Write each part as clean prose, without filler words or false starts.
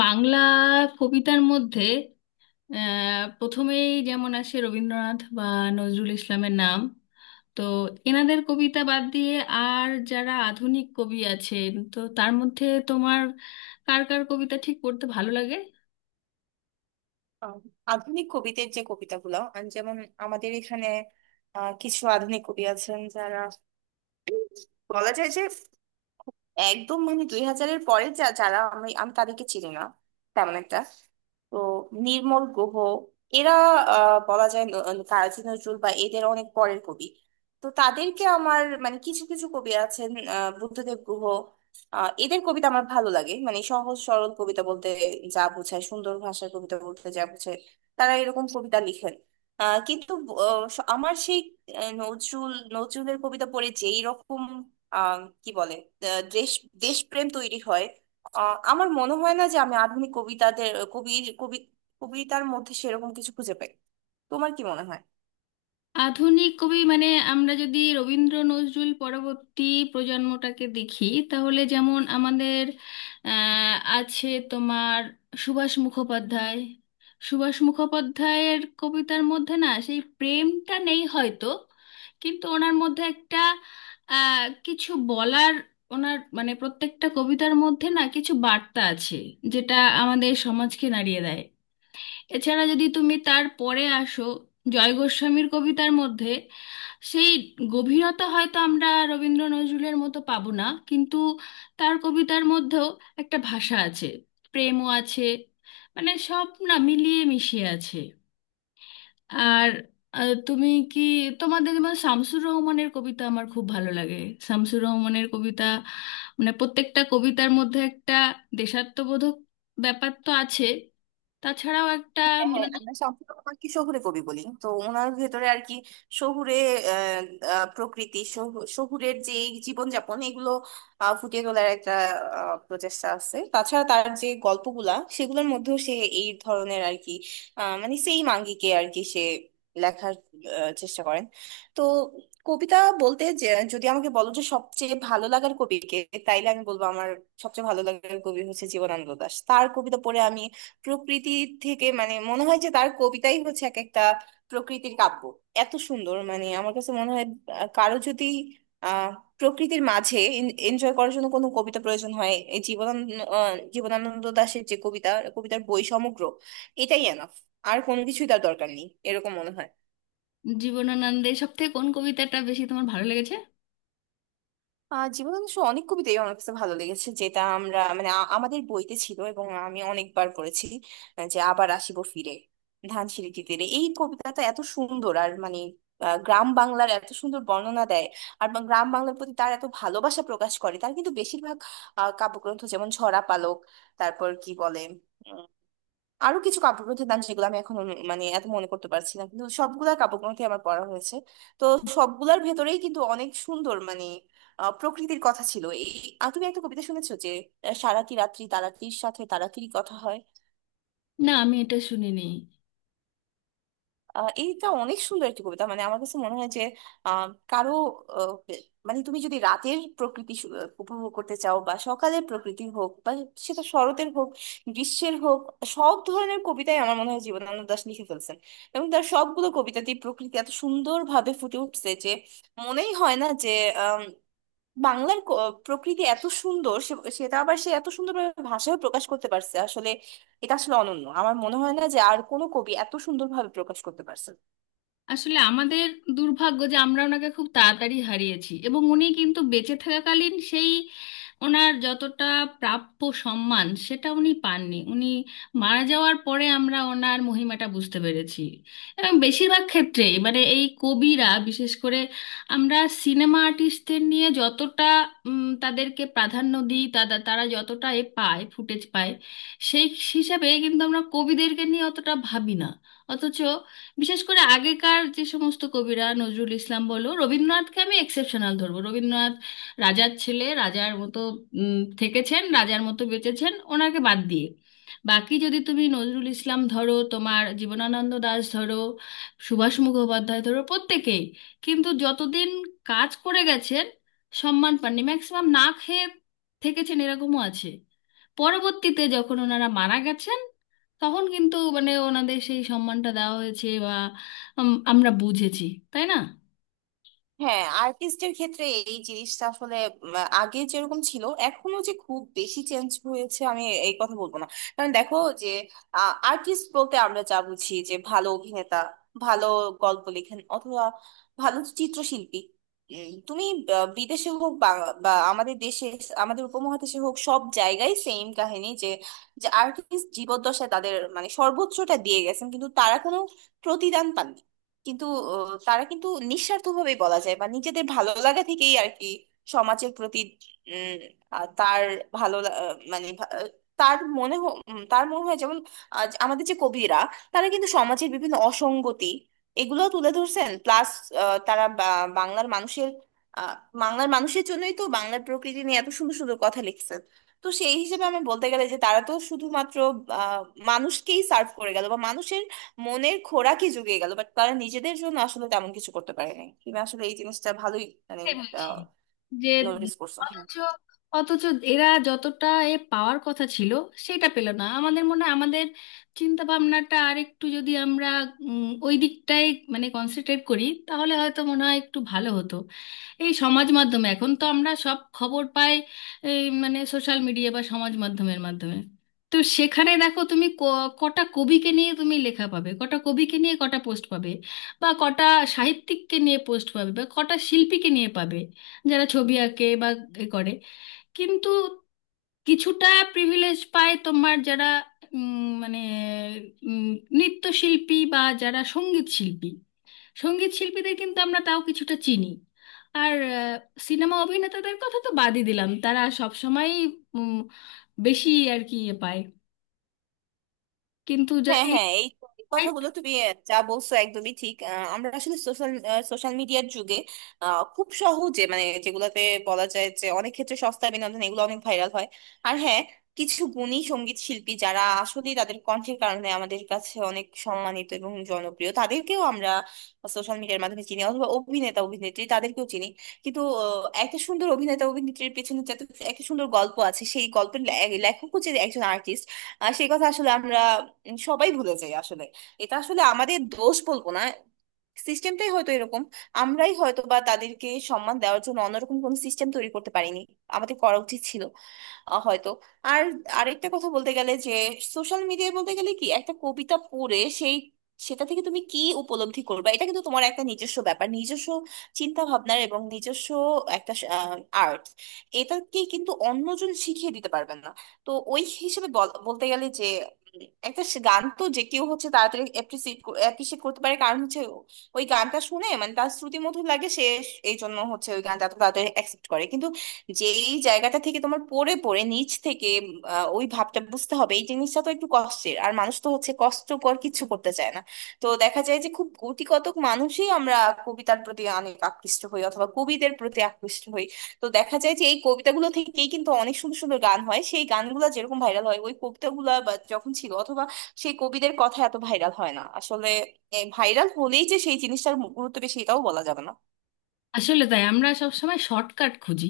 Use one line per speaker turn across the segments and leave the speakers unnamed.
বাংলা কবিতার মধ্যে প্রথমেই যেমন আসে রবীন্দ্রনাথ বা নজরুল ইসলামের নাম। তো এনাদের কবিতা বাদ দিয়ে আর যারা আধুনিক কবি আছেন, তো তার মধ্যে তোমার কার কার কবিতা ঠিক পড়তে ভালো লাগে?
আহ, আধুনিক কবিদের যে কবিতাগুলো যেমন আমাদের এখানে কিছু আধুনিক কবি আছেন যারা বলা যায় যে একদম মানে 2000-এর পরে যারা আমি আমি তাদেরকে চিনি না তেমন একটা। তো নির্মল গুহ, এরা বলা যায় কাজী নজরুল বা এদের অনেক পরের কবি। তো তাদেরকে আমার মানে কিছু কিছু কবি আছেন, বুদ্ধদেব গুহ, এদের কবিতা আমার ভালো লাগে। মানে সহজ সরল কবিতা বলতে যা বোঝায়, সুন্দর ভাষার কবিতা বলতে যা বোঝায়, তারা এরকম কবিতা লিখেন। কিন্তু আমার সেই নজরুলের কবিতা পড়ে যেই রকম আহ, কি বলে দেশ দেশপ্রেম তৈরি হয়। আমার মনে হয় না যে আমি আধুনিক কবিতাদের কবির কবি কবিতার মধ্যে সেরকম কিছু খুঁজে পাই। তোমার কি মনে হয়?
আধুনিক কবি মানে আমরা যদি রবীন্দ্র নজরুল পরবর্তী প্রজন্মটাকে দেখি তাহলে যেমন আমাদের আছে তোমার সুভাষ মুখোপাধ্যায়। সুভাষ মুখোপাধ্যায়ের কবিতার মধ্যে না সেই প্রেমটা নেই হয়তো, কিন্তু ওনার মধ্যে একটা কিছু বলার, ওনার মানে প্রত্যেকটা কবিতার মধ্যে না কিছু বার্তা আছে, যেটা আমাদের সমাজকে নাড়িয়ে দেয়। এছাড়া যদি তুমি তার পরে আসো, জয় গোস্বামীর কবিতার মধ্যে সেই গভীরতা হয়তো আমরা রবীন্দ্র নজরুলের মতো পাবো না, কিন্তু তার কবিতার মধ্যেও একটা ভাষা আছে, প্রেমও আছে, মানে সব না মিলিয়ে মিশিয়ে আছে। আর আহ, তুমি কি তোমাদের যেমন শামসুর রহমানের কবিতা আমার খুব ভালো লাগে। শামসুর রহমানের কবিতা মানে প্রত্যেকটা কবিতার মধ্যে একটা দেশাত্মবোধক ব্যাপার তো আছে, তাছাড়াও একটা
হ্যাঁ,
মানে
আমরা সম্পূর্ণ ওনাকে শহুরে কবি বলি তো ওনার ভেতরে আর কি শহুরে আহ, প্রকৃতি শহুরের যে জীবনযাপন এগুলো ফুটিয়ে তোলার একটা প্রচেষ্টা আছে। তাছাড়া তার যে গল্পগুলা সেগুলোর মধ্যেও সে এই ধরনের আর কি মানে সেইম আঙ্গিকে আর কি সে লেখার চেষ্টা করেন। তো কবিতা বলতে যে, যদি আমাকে বলো যে সবচেয়ে ভালো লাগার কবিকে, তাইলে আমি বলবো আমার সবচেয়ে ভালো লাগার কবি হচ্ছে জীবনানন্দ দাশ। তার কবিতা পড়ে আমি প্রকৃতি থেকে মানে মনে হয় যে তার কবিতাই হচ্ছে এক একটা প্রকৃতির কাব্য। এত সুন্দর, মানে আমার কাছে মনে হয় কারো যদি আহ প্রকৃতির মাঝে এনজয় করার জন্য কোনো কবিতা প্রয়োজন হয়, এই জীবনানন্দ জীবনানন্দ দাশের যে কবিতা, কবিতার বই সমগ্র, এটাই এনাফ। আর কোনো কিছুই তার দরকার নেই, এরকম মনে হয়।
জীবনানন্দের সব থেকে কোন কবিতাটা বেশি তোমার ভালো লেগেছে?
জীবনানন্দ সাহার অনেক কবিতাই আমার কাছে ভালো লেগেছে যেটা আমরা মানে আমাদের বইতে ছিল এবং আমি অনেকবার পড়েছি। যে আবার আসিব ফিরে ধানসিঁড়িটি তীরে, এই কবিতাটা এত সুন্দর। আর মানে গ্রাম বাংলার এত সুন্দর বর্ণনা দেয়। আর গ্রাম বাংলার প্রতি তার এত ভালোবাসা প্রকাশ করে। তার কিন্তু বেশিরভাগ কাব্যগ্রন্থ, যেমন ঝরা পালক, তারপর কি বলে আরো কিছু কাব্যগ্রন্থের নাম যেগুলো আমি এখন মানে এত মনে করতে পারছি না, কিন্তু সবগুলা কাব্যগ্রন্থই আমার পড়া হয়েছে। তো সবগুলার ভেতরেই কিন্তু অনেক সুন্দর মানে প্রকৃতির কথা ছিল। এই, আর তুমি একটা কবিতা শুনেছো যে সারাটি রাত্রি তারাটির সাথে তারাটির কথা হয়?
না, আমি এটা শুনিনি।
এইটা অনেক সুন্দর একটি কবিতা। মানে আমার কাছে মনে হয় যে কারো আহ, বে- মানে তুমি যদি রাতের প্রকৃতি উপভোগ করতে চাও, বা সকালের প্রকৃতি হোক, বা সেটা শরতের হোক, গ্রীষ্মের হোক, সব ধরনের কবিতাই আমার মনে হয় জীবনানন্দ দাশ লিখে ফেলছেন। এবং তার সবগুলো কবিতাতেই প্রকৃতি এত সুন্দরভাবে ফুটে উঠছে যে মনেই হয় না যে বাংলার প্রকৃতি এত সুন্দর। সে সেটা আবার সে এত সুন্দরভাবে ভাষায় প্রকাশ করতে পারছে আসলে। এটা আসলে অনন্য। আমার মনে হয় না যে আর কোনো কবি এত সুন্দরভাবে প্রকাশ করতে পারছে।
আসলে আমাদের দুর্ভাগ্য যে আমরা ওনাকে খুব তাড়াতাড়ি হারিয়েছি, এবং উনি কিন্তু বেঁচে থাকাকালীন সেই ওনার যতটা প্রাপ্য সম্মান সেটা উনি পাননি, উনি মারা যাওয়ার পরে আমরা ওনার মহিমাটা বুঝতে পেরেছি। এবং বেশিরভাগ ক্ষেত্রে এবারে এই কবিরা বিশেষ করে, আমরা সিনেমা আর্টিস্টদের নিয়ে যতটা তাদেরকে প্রাধান্য দিই, তারা তারা যতটা এ পায় ফুটেজ পায়, সেই হিসাবে কিন্তু আমরা কবিদেরকে নিয়ে অতটা ভাবি না। অথচ বিশেষ করে আগেকার যে সমস্ত কবিরা, নজরুল ইসলাম বলো, রবীন্দ্রনাথকে আমি এক্সেপশনাল ধরবো, রবীন্দ্রনাথ রাজার ছেলে রাজার মতো থেকেছেন, রাজার মতো বেঁচেছেন, ওনাকে বাদ দিয়ে বাকি যদি তুমি নজরুল ইসলাম ধরো, তোমার জীবনানন্দ দাশ ধরো, সুভাষ মুখোপাধ্যায় ধরো, প্রত্যেকেই কিন্তু যতদিন কাজ করে গেছেন সম্মান পাননি, ম্যাক্সিমাম না খেয়ে থেকেছেন, এরকমও আছে। পরবর্তীতে যখন ওনারা মারা গেছেন তখন কিন্তু মানে ওনাদের সেই সম্মানটা দেওয়া হয়েছে বা আমরা বুঝেছি, তাই না?
হ্যাঁ, আর্টিস্টের ক্ষেত্রে এই জিনিসটা আসলে উম, আগে যেরকম ছিল, এখনো যে খুব বেশি চেঞ্জ হয়েছে আমি এই কথা বলবো না। কারণ দেখো, যে আর্টিস্ট বলতে আমরা যা বুঝি, যে ভালো অভিনেতা, ভালো গল্প লেখেন, অথবা ভালো চিত্রশিল্পী, তুমি বিদেশে হোক বা বা আমাদের দেশে, আমাদের উপমহাদেশে হোক, সব জায়গায় সেম কাহিনী যে, যে আর্টিস্ট জীবদ্দশায় তাদের মানে সর্বোচ্চটা দিয়ে গেছেন, কিন্তু তারা কোনো প্রতিদান পাননি। কিন্তু তারা কিন্তু নিঃস্বার্থভাবেই বলা যায়, বা নিজেদের ভালো লাগা থেকেই আর কি সমাজের প্রতি উম, তার মানে তার তার মনে হয় যেমন আজ আমাদের যে কবিরা, তারা কিন্তু সমাজের বিভিন্ন অসঙ্গতি এগুলো তুলে ধরছেন। প্লাস তারা বাংলার মানুষের আহ, বাংলার মানুষের জন্যই তো বাংলার প্রকৃতি নিয়ে এত সুন্দর সুন্দর কথা লিখছেন। তো সেই হিসেবে আমি বলতে গেলে যে তারা তো শুধুমাত্র আহ, মানুষকেই সার্ভ করে গেল, বা মানুষের মনের খোরাকই জুগিয়ে গেল। বাট তারা নিজেদের জন্য আসলে তেমন কিছু করতে পারেনি। তুমি আসলে এই জিনিসটা ভালোই মানে
সেটাই বলছি যে
নোটিস করছো? হ্যাঁ,
অথচ অথচ এরা যতটা এ পাওয়ার কথা ছিল সেটা পেল না, আমাদের মনে হয় আমাদের চিন্তা ভাবনাটা আর একটু যদি আমরা ওই দিকটাই মানে কনসেন্ট্রেট করি তাহলে হয়তো মনে হয় একটু ভালো হতো। এই সমাজ মাধ্যমে এখন তো আমরা সব খবর পাই, এই মানে সোশ্যাল মিডিয়া বা সমাজ মাধ্যমের মাধ্যমে। তো সেখানে দেখো তুমি, কটা কবিকে নিয়ে তুমি লেখা পাবে, কটা কবিকে নিয়ে কটা পোস্ট পাবে, বা কটা সাহিত্যিককে নিয়ে পোস্ট পাবে, বা কটা শিল্পীকে নিয়ে পাবে যারা ছবি আঁকে বা এ করে, কিন্তু কিছুটা প্রিভিলেজ পায় তোমার যারা উম, মানে উম, নৃত্যশিল্পী বা যারা সঙ্গীত শিল্পী। সঙ্গীত শিল্পীদের কিন্তু আমরা তাও কিছুটা চিনি। আর সিনেমা অভিনেতাদের কথা তো বাদই দিলাম, তারা সবসময়ই উম, বেশি আর কি ইয়ে পায়। কিন্তু যা
হ্যাঁ, হ্যাঁ, এই তো, এই
এই
কথাগুলো তুমি যা বলছো একদমই ঠিক। আমরা আসলে সোশ্যাল সোশ্যাল মিডিয়ার যুগে খুব সহজে, মানে যেগুলোতে বলা যায় যে অনেক ক্ষেত্রে সস্তা বিনোদন, এগুলো অনেক ভাইরাল হয়। আর হ্যাঁ, কিছু গুণী সঙ্গীত শিল্পী যারা আসলে তাদের কণ্ঠের কারণে আমাদের কাছে অনেক সম্মানিত এবং জনপ্রিয়, তাদেরকেও আমরা সোশ্যাল মিডিয়ার মাধ্যমে চিনি, অথবা অভিনেতা অভিনেত্রী তাদেরকেও চিনি। কিন্তু একটা সুন্দর অভিনেতা অভিনেত্রীর পেছনে যাতে একটা সুন্দর গল্প আছে, সেই গল্পের লেখকও যে একজন আর্টিস্ট, সেই কথা আসলে আমরা সবাই ভুলে যায় আসলে। এটা আসলে আমাদের দোষ বলবো না, সিস্টেমটাই হয়তো এরকম। আমরাই হয়তো বা তাদেরকে সম্মান দেওয়ার জন্য অন্যরকম কোন সিস্টেম তৈরি করতে পারিনি, আমাদের করা উচিত ছিল হয়তো। আর আরেকটা কথা বলতে গেলে যে সোশ্যাল মিডিয়ায় বলতে গেলে কি, একটা কবিতা পড়ে সেই, সেটা থেকে তুমি কি উপলব্ধি করবে, এটা কিন্তু তোমার একটা নিজস্ব ব্যাপার, নিজস্ব চিন্তা ভাবনার, এবং নিজস্ব একটা আর্ট। এটাকে কিন্তু অন্যজন শিখিয়ে দিতে পারবেন না। তো ওই হিসেবে বলতে গেলে যে একটা সে গান তো যে কেউ হচ্ছে তাড়াতাড়ি অ্যাপ্রিসিয়েট অ্যাপ্রিসিয়েট করতে পারে, কারণ হচ্ছে ওই গানটা শুনে মানে তার শ্রুতি মধুর লাগে। সে এই জন্য হচ্ছে ওই গানটা এত তাড়াতাড়ি অ্যাকসেপ্ট করে, কিন্তু যেই জায়গাটা থেকে তোমার পড়ে পড়ে নিচ থেকে ওই ভাবটা বুঝতে হবে, এই জিনিসটা তো একটু কষ্টের। আর মানুষ তো হচ্ছে কষ্টকর কিছু করতে চায় না। তো দেখা যায় যে খুব গুটিকতক মানুষই আমরা কবিতার প্রতি অনেক আকৃষ্ট হই, অথবা কবিদের প্রতি আকৃষ্ট হই। তো দেখা যায় যে এই কবিতাগুলো থেকেই কিন্তু অনেক সুন্দর সুন্দর গান হয়, সেই গানগুলো যেরকম ভাইরাল হয়, ওই কবিতাগুলো বা যখন ছিল অথবা সেই কবিদের কথা এত ভাইরাল হয় না আসলে। ভাইরাল হলেই যে সেই জিনিসটার গুরুত্ব বেশি, এটাও বলা যাবে না।
আসলে তাই, আমরা সব সময় শর্টকাট খুঁজি,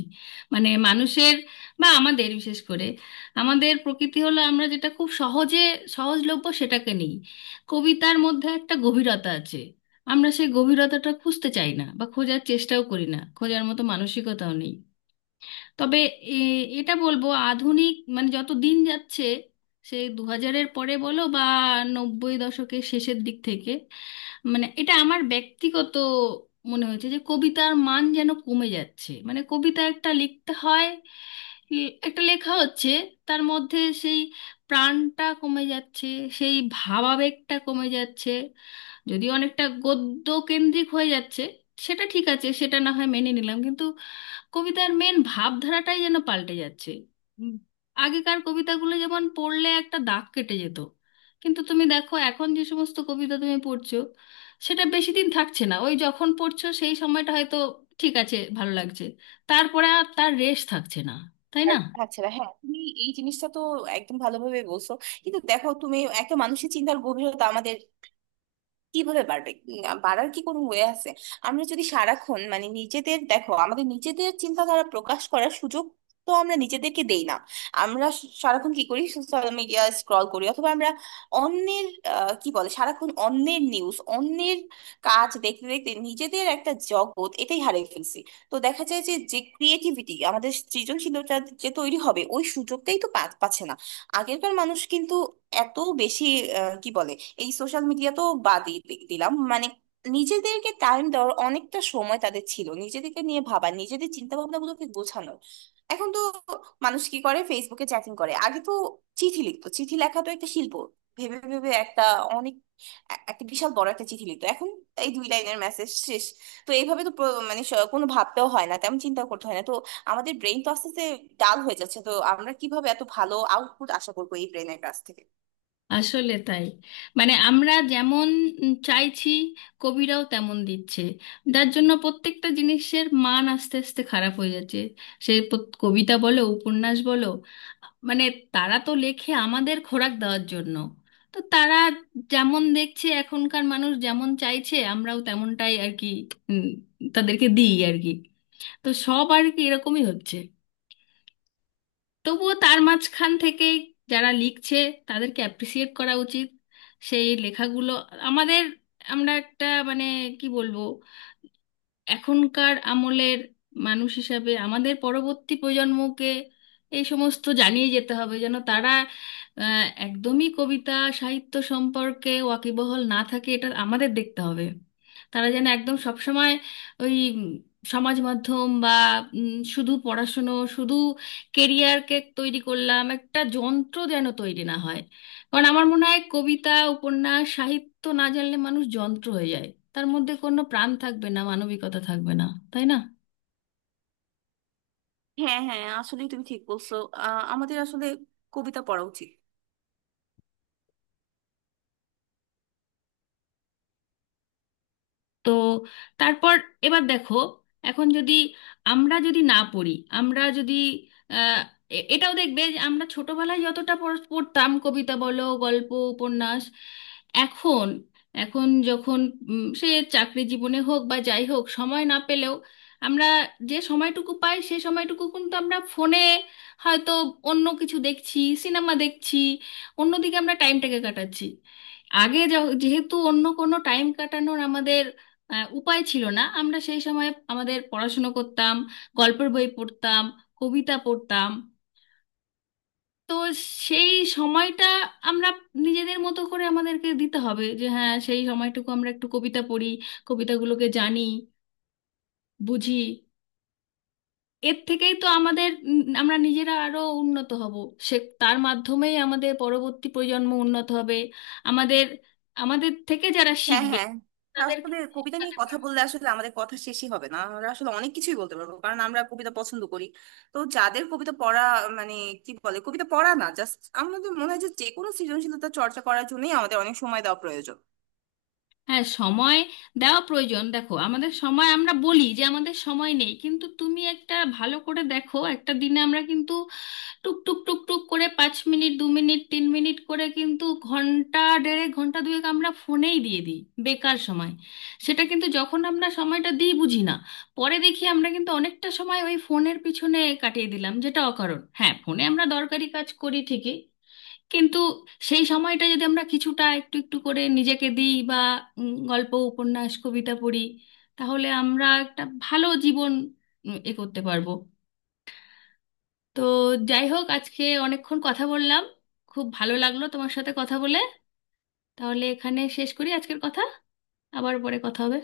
মানে মানুষের বা আমাদের বিশেষ করে আমাদের প্রকৃতি হলো আমরা যেটা খুব সহজে সহজলভ্য সেটাকে নিই। কবিতার মধ্যে একটা গভীরতা আছে, আমরা সেই গভীরতাটা খুঁজতে চাই না বা খোঁজার চেষ্টাও করি না, খোঁজার মতো মানসিকতাও নেই। তবে এটা বলবো, আধুনিক মানে যত দিন যাচ্ছে, সে 2000-এর পরে বলো বা 90-এর দশকের শেষের দিক থেকে, মানে এটা আমার ব্যক্তিগত মনে হয়েছে যে কবিতার মান যেন কমে যাচ্ছে। মানে কবিতা একটা লিখতে হয়, একটা লেখা হচ্ছে, তার মধ্যে সেই প্রাণটা কমে যাচ্ছে, সেই ভাবাবেগটা কমে যাচ্ছে, যদি অনেকটা গদ্য কেন্দ্রিক হয়ে যাচ্ছে সেটা ঠিক আছে, সেটা না হয় মেনে নিলাম, কিন্তু কবিতার মেন ভাবধারাটাই যেন পাল্টে যাচ্ছে। উম, আগেকার কবিতাগুলো যেমন পড়লে একটা দাগ কেটে যেত, কিন্তু তুমি দেখো এখন যে সমস্ত কবিতা তুমি পড়ছো সেটা বেশি দিন থাকছে না, ওই যখন পড়ছো সেই সময়টা হয়তো ঠিক আছে, ভালো লাগছে, তারপরে আর তার রেশ থাকছে না, তাই না?
আর থাকছে না, হ্যাঁ। তুমি এই জিনিসটা তো একদম ভালোভাবে বলছো। কিন্তু দেখো, তুমি একটা মানুষের চিন্তার গভীরতা কিভাবে বাড়বে, বাড়ার কি কোনো ওয়ে আছে? আমরা যদি সারাক্ষণ মানে নিজেদের, দেখো আমাদের নিজেদের চিন্তাধারা প্রকাশ করার সুযোগ তো আমরা নিজেদেরকে দেই না। আমরা সারাক্ষণ কি করি, সোশ্যাল মিডিয়া স্ক্রল করি, অথবা আমরা অন্যের কি বলে, সারাক্ষণ অন্যের নিউজ, অন্যের কাজ দেখতে দেখতে নিজেদের একটা জগৎ এটাই হারিয়ে ফেলছি। তো দেখা যায় যে যে ক্রিয়েটিভিটি, আমাদের সৃজনশীলতা যে তৈরি হবে, ওই সুযোগটাই তো পাচ্ছে না। আগেরকার মানুষ কিন্তু এত বেশি কি বলে, এই সোশ্যাল মিডিয়া তো বাদই দিলাম, মানে নিজেদেরকে টাইম দেওয়ার অনেকটা সময় তাদের ছিল, নিজেদেরকে নিয়ে ভাবা, নিজেদের চিন্তা ভাবনা গুলোকে গোছানোর। এখন তো মানুষ কি করে, ফেসবুকে চ্যাটিং করে। আগে তো চিঠি লিখতো, চিঠি লেখা তো একটা শিল্প, ভেবে ভেবে একটা অনেক একটা বিশাল বড় একটা চিঠি লিখতো। এখন এই দুই লাইনের মেসেজ শেষ। তো এইভাবে তো মানে কোনো ভাবতেও হয় না, তেমন চিন্তা করতে হয় না। তো আমাদের ব্রেন তো আস্তে আস্তে ডাল হয়ে যাচ্ছে। তো আমরা কিভাবে এত ভালো আউটপুট আশা করবো এই ব্রেনের কাছ থেকে?
আসলে তাই, মানে আমরা যেমন চাইছি কবিরাও তেমন দিচ্ছে, যার জন্য প্রত্যেকটা জিনিসের মান আস্তে আস্তে খারাপ হয়ে যাচ্ছে, সে কবিতা বলো উপন্যাস বলো। মানে তারা তো লেখে আমাদের খোরাক দেওয়ার জন্য, তো তারা যেমন দেখছে এখনকার মানুষ যেমন চাইছে আমরাও তেমনটাই আর কি উম, তাদেরকে দিই আর কি, তো সব আর কি এরকমই হচ্ছে। তবুও তার মাঝখান থেকে যারা লিখছে তাদেরকে অ্যাপ্রিসিয়েট করা উচিত, সেই লেখাগুলো আমাদের, আমরা একটা মানে কি বলবো, এখনকার আমলের মানুষ হিসাবে আমাদের পরবর্তী প্রজন্মকে এই সমস্ত জানিয়ে যেতে হবে যেন তারা একদমই কবিতা সাহিত্য সম্পর্কে ওয়াকিবহাল না থাকে, এটা আমাদের দেখতে হবে। তারা যেন একদম সবসময় ওই সমাজ মাধ্যম বা শুধু পড়াশুনো শুধু কেরিয়ারকে তৈরি করলাম একটা যন্ত্র যেন তৈরি না হয়। কারণ আমার মনে হয় কবিতা উপন্যাস সাহিত্য না জানলে মানুষ যন্ত্র হয়ে যায়, তার মধ্যে কোনো প্রাণ থাকবে না, মানবিকতা থাকবে না, তাই না?
হ্যাঁ, হ্যাঁ, আসলে তুমি ঠিক বলছো, আমাদের আসলে কবিতা পড়া উচিত।
তো তারপর এবার দেখো, এখন যদি আমরা যদি না পড়ি, আমরা যদি আহ, এটাও দেখবে যে আমরা ছোটবেলায় যতটা পড়তাম কবিতা বলো গল্প উপন্যাস, এখন, এখন যখন সে চাকরি জীবনে হোক বা যাই হোক সময় না পেলেও আমরা যে সময়টুকু পাই সে সময়টুকু কিন্তু আমরা ফোনে হয়তো অন্য কিছু দেখছি সিনেমা দেখছি, অন্যদিকে আমরা টাইমটাকে কাটাচ্ছি। আগে যেহেতু অন্য কোনো টাইম কাটানোর আমাদের উপায় ছিল না, আমরা সেই সময় আমাদের পড়াশুনো করতাম, গল্পের বই পড়তাম, কবিতা পড়তাম। তো সেই সময়টা আমরা নিজেদের মতো করে আমাদেরকে দিতে হবে, যে হ্যাঁ সেই সময়টুকু আমরা একটু কবিতা পড়ি, কবিতাগুলোকে জানি, বুঝি, এর থেকেই তো আমাদের আমরা নিজেরা আরো উন্নত হব, সে তার মাধ্যমেই আমাদের পরবর্তী প্রজন্ম উন্নত হবে, আমাদের আমাদের থেকে যারা
হ্যাঁ,
শিখবে
হ্যাঁ,
তাদেরকে
আসলে কবিতা নিয়ে
শেখাতে
কথা
পারবে।
বললে আসলে আমাদের কথা শেষই হবে না। আমরা আসলে অনেক কিছুই বলতে পারবো, কারণ আমরা কবিতা পছন্দ করি। তো যাদের কবিতা পড়া মানে কি বলে, কবিতা পড়া না, জাস্ট আমাদের মনে হয় যে যে কোনো সৃজনশীলতা চর্চা করার জন্যই আমাদের অনেক সময় দেওয়া প্রয়োজন।
হ্যাঁ সময় দেওয়া প্রয়োজন, দেখো আমাদের সময়, আমরা বলি যে আমাদের সময় নেই কিন্তু তুমি একটা ভালো করে দেখো, একটা দিনে আমরা কিন্তু টুক টুক টুক টুক করে 5 মিনিট 2 মিনিট 3 মিনিট করে কিন্তু ঘন্টা দেড়েক ঘন্টা দুয়েক আমরা ফোনেই দিয়ে দিই, বেকার সময়। সেটা কিন্তু যখন আমরা সময়টা দিই বুঝি না, পরে দেখি আমরা কিন্তু অনেকটা সময় ওই ফোনের পিছনে কাটিয়ে দিলাম যেটা অকারণ। হ্যাঁ ফোনে আমরা দরকারি কাজ করি ঠিকই, কিন্তু সেই সময়টা যদি আমরা কিছুটা একটু একটু করে নিজেকে দিই বা গল্প উপন্যাস কবিতা পড়ি, তাহলে আমরা একটা ভালো জীবন এ করতে পারবো। তো যাই হোক, আজকে অনেকক্ষণ কথা বললাম, খুব ভালো লাগলো তোমার সাথে কথা বলে, তাহলে এখানে শেষ করি আজকের কথা, আবার পরে কথা হবে।